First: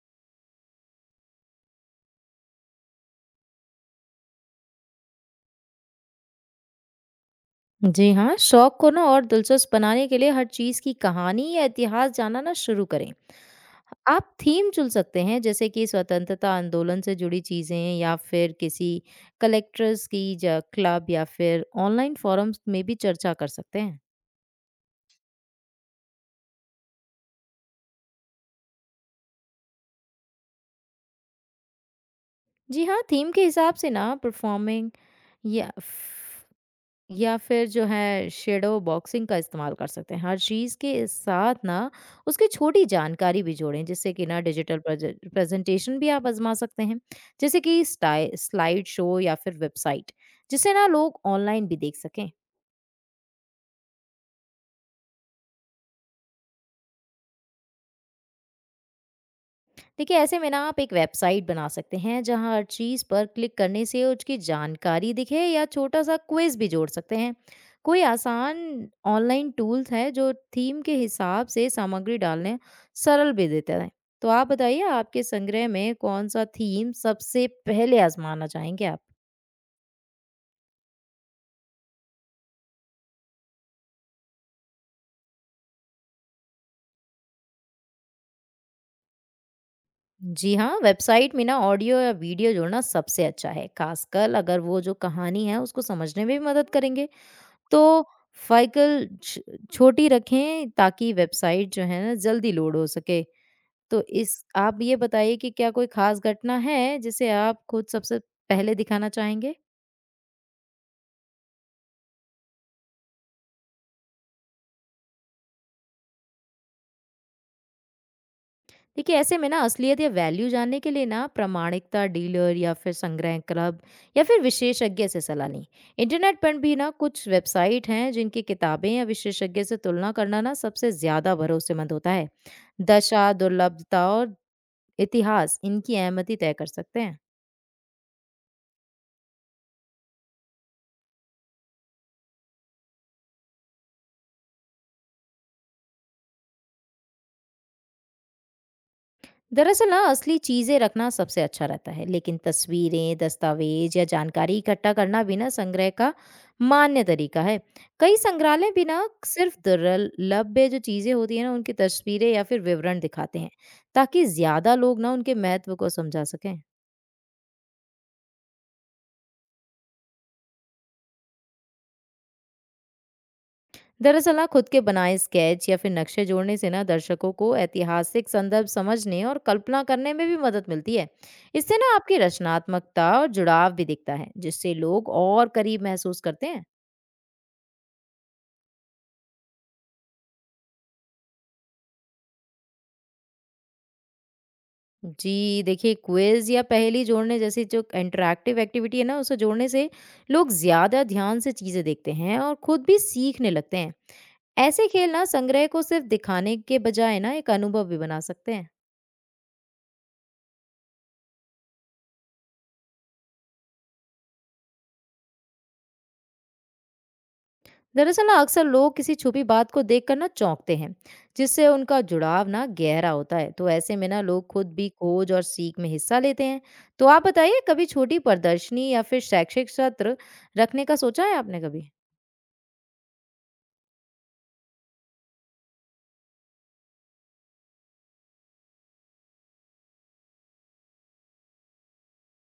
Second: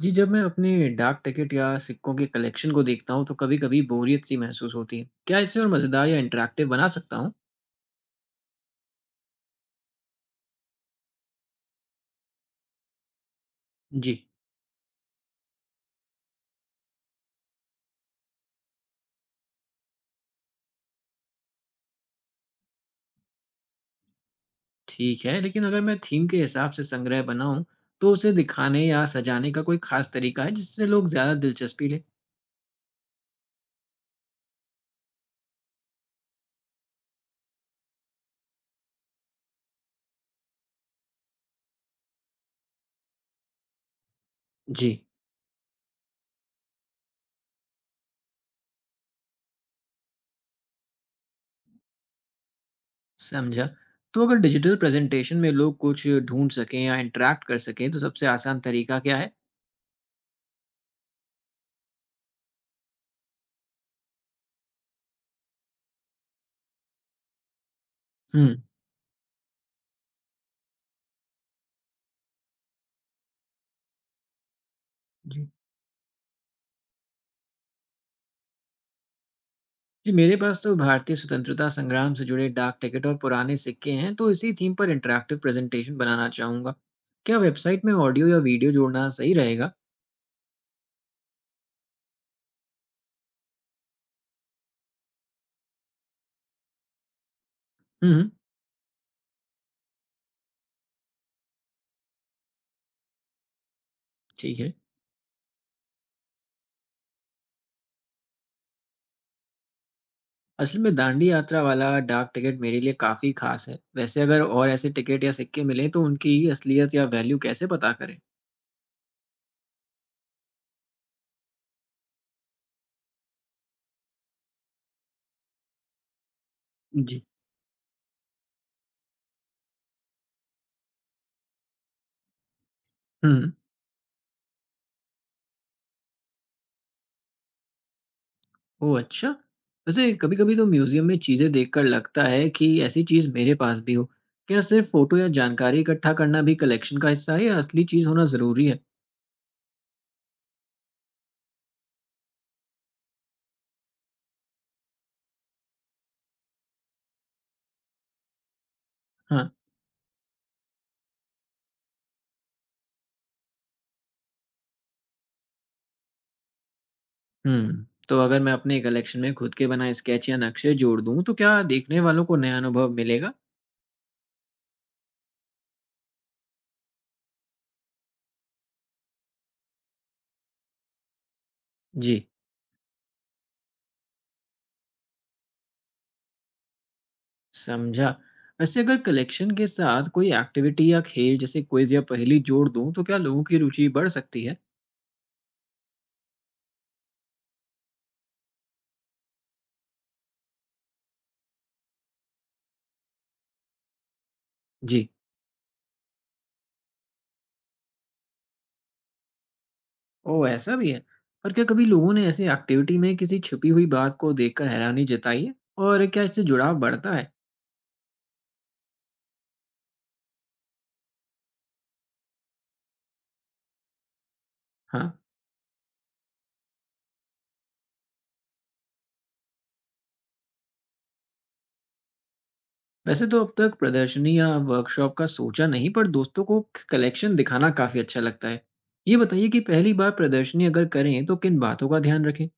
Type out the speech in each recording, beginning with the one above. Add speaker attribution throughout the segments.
Speaker 1: जी, जब मैं अपने डाक टिकट या सिक्कों के कलेक्शन को देखता हूँ तो कभी-कभी बोरियत सी महसूस होती है। क्या इसे और मज़ेदार या इंटरैक्टिव बना सकता हूँ?
Speaker 2: जी हाँ, शौक को ना और दिलचस्प बनाने के लिए हर चीज की कहानी या इतिहास जानना ना शुरू करें।
Speaker 1: जी,
Speaker 2: आप थीम चुन सकते हैं, जैसे कि स्वतंत्रता आंदोलन से जुड़ी चीजें या फिर किसी कलेक्टर्स की या क्लब या फिर ऑनलाइन फोरम्स में भी चर्चा कर सकते हैं।
Speaker 1: ठीक है, लेकिन अगर मैं थीम के हिसाब से संग्रह बनाऊँ, तो उसे दिखाने या सजाने का कोई ख़ास तरीका है जिससे लोग ज़्यादा दिलचस्पी लें?
Speaker 2: जी हाँ, थीम के हिसाब से ना परफॉर्मिंग या या फिर जो है शैडो बॉक्सिंग का इस्तेमाल कर सकते हैं। हर चीज़ के साथ ना उसकी छोटी जानकारी भी जोड़ें, जिससे कि ना डिजिटल
Speaker 1: जी,
Speaker 2: प्रज प्रेज़ेंटेशन भी आप आज़मा सकते हैं। जैसे कि स्टाइ स्लाइड शो या फिर वेबसाइट, जिसे ना लोग ऑनलाइन भी देख सकें।
Speaker 1: समझा। तो अगर डिजिटल प्रेज़ेंटेशन में लोग कुछ ढूँढ सकें या इंटरैक्ट कर सकें, तो सबसे आसान तरीका क्या है?
Speaker 2: देखिए, ऐसे में ना आप एक वेबसाइट बना सकते हैं, जहां हर चीज पर क्लिक करने से उसकी जानकारी दिखे या छोटा सा क्विज भी जोड़ सकते हैं। कोई
Speaker 1: हुँ,
Speaker 2: आसान ऑनलाइन टूल्स है जो थीम के हिसाब से सामग्री डालने सरल भी देते हैं। तो आप बताइए, आपके
Speaker 1: जी।
Speaker 2: संग्रह में कौन सा थीम सबसे पहले आजमाना चाहेंगे आप।
Speaker 1: जी, मेरे पास तो भारतीय स्वतंत्रता संग्राम से जुड़े डाक टिकट और पुराने सिक्के हैं, तो इसी थीम पर इंटरैक्टिव प्रेजेंटेशन बनाना चाहूँगा। क्या वेबसाइट में ऑडियो या वीडियो जोड़ना सही रहेगा?
Speaker 2: जी हाँ, वेबसाइट में ना ऑडियो या वीडियो जोड़ना सबसे अच्छा है, खासकर अगर वो जो कहानी है उसको समझने में भी मदद करेंगे। तो
Speaker 1: हुँ, हुँ,
Speaker 2: फ़ाइकल छ छोटी रखें, ताकि वेबसाइट जो है ना जल्दी लोड हो सके। तो इस
Speaker 1: ठीक है।
Speaker 2: आप ये बताइए कि क्या कोई ख़ास घटना है जिसे आप खुद सबसे पहले दिखाना चाहेंगे?
Speaker 1: असल में दांडी यात्रा वाला डाक टिकट मेरे लिए काफ़ी खास है। वैसे अगर और ऐसे टिकट या सिक्के मिलें, तो उनकी असलियत या वैल्यू कैसे पता करें?
Speaker 2: देखिए, ऐसे में ना असलियत या वैल्यू जानने के लिए ना प्रामाणिकता डीलर या फिर संग्रह क्लब या फिर विशेषज्ञ से सलाह लें। इंटरनेट पर भी ना
Speaker 1: जी।
Speaker 2: कुछ वेबसाइट हैं, जिनकी किताबें या विशेषज्ञ से तुलना करना ना सबसे ज़्यादा भरोसेमंद होता है।
Speaker 1: हुँ,
Speaker 2: दशा,
Speaker 1: हुँ।
Speaker 2: दुर्लभता और इतिहास इनकी अहमियत ही तय कर सकते हैं।
Speaker 1: ओह! अच्छा। वैसे कभी-कभी तो म्यूज़ियम में चीज़ें देखकर लगता है कि ऐसी चीज़ मेरे पास भी हो। क्या सिर्फ़ फ़ोटो या जानकारी इकट्ठा करना भी कलेक्शन का हिस्सा है या असली चीज़ होना ज़रूरी है?
Speaker 2: दरअसल ना असली चीजें रखना सबसे अच्छा रहता है, लेकिन तस्वीरें, दस्तावेज या जानकारी इकट्ठा करना भी ना संग्रह का मान्य तरीका है। कई संग्रहालय भी ना
Speaker 1: हाँ।
Speaker 2: सिर्फ दुर्लभ जो चीजें होती है ना, उनकी तस्वीरें या फिर विवरण दिखाते हैं, ताकि ज्यादा लोग ना उनके महत्व को समझा सकें।
Speaker 1: हुँ। तो अगर मैं अपने कलेक्शन में खुद के बनाए स्केच या नक्शे जोड़ दूँ तो क्या देखने वालों को नया अनुभव मिलेगा?
Speaker 2: दरअसल ना खुद के बनाए स्केच या फिर नक्शे जोड़ने से ना दर्शकों को ऐतिहासिक संदर्भ समझने और कल्पना करने में भी मदद मिलती है। इससे ना आपकी
Speaker 1: जी,
Speaker 2: रचनात्मकता और जुड़ाव भी दिखता है, जिससे लोग और करीब महसूस करते हैं।
Speaker 1: समझा। वैसे अगर कलेक्शन के साथ कोई एक्टिविटी या खेल जैसे क्विज़ या पहेली जोड़ दूँ तो क्या लोगों की रुचि बढ़ सकती है?
Speaker 2: जी, देखिए, क्विज या पहेली जोड़ने जैसी जो इंटरेक्टिव एक्टिविटी है ना, उसे जोड़ने से लोग ज्यादा ध्यान से चीजें देखते हैं और खुद भी सीखने लगते हैं। ऐसे
Speaker 1: जी।
Speaker 2: खेल ना संग्रह को सिर्फ दिखाने के बजाय ना एक अनुभव भी बना सकते हैं।
Speaker 1: ओह! ऐसा भी है। पर क्या कभी लोगों ने ऐसी एक्टिविटी में किसी छुपी हुई बात को देखकर हैरानी जताई है? और क्या इससे जुड़ाव बढ़ता है?
Speaker 2: दरअसल ना अक्सर लोग किसी छुपी बात को देखकर ना चौंकते हैं, जिससे उनका जुड़ाव ना गहरा होता है। तो ऐसे में ना लोग खुद भी
Speaker 1: हाँ,
Speaker 2: खोज और सीख में हिस्सा लेते हैं। तो आप बताइए, कभी छोटी प्रदर्शनी या फिर शैक्षिक सत्र रखने का सोचा है आपने कभी?
Speaker 1: वैसे तो अब तक प्रदर्शनी या वर्कशॉप का सोचा नहीं पर दोस्तों को क कलेक्शन दिखाना काफ़ी अच्छा लगता है। ये बताइए कि पहली बार प्रदर्शनी अगर करें तो किन बातों का ध्यान रखें?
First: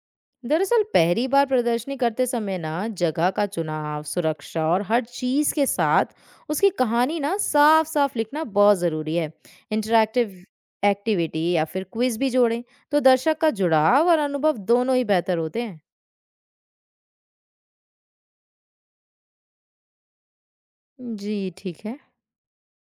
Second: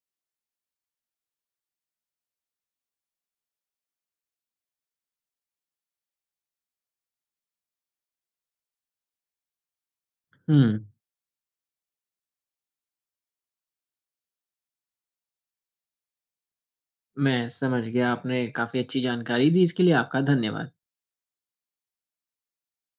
Speaker 2: दरअसल पहली बार प्रदर्शनी करते समय ना जगह का चुनाव, सुरक्षा और हर चीज के साथ उसकी कहानी ना साफ साफ लिखना बहुत जरूरी है। इंटरैक्टिव
Speaker 1: हुँ,
Speaker 2: एक्टिविटी या फिर क्विज भी जोड़ें, तो दर्शक का जुड़ाव और अनुभव दोनों ही बेहतर होते हैं।
Speaker 1: मैं समझ गया आपने काफ़ी अच्छी जानकारी दी इसके लिए आपका धन्यवाद।
Speaker 2: जी, ठीक है।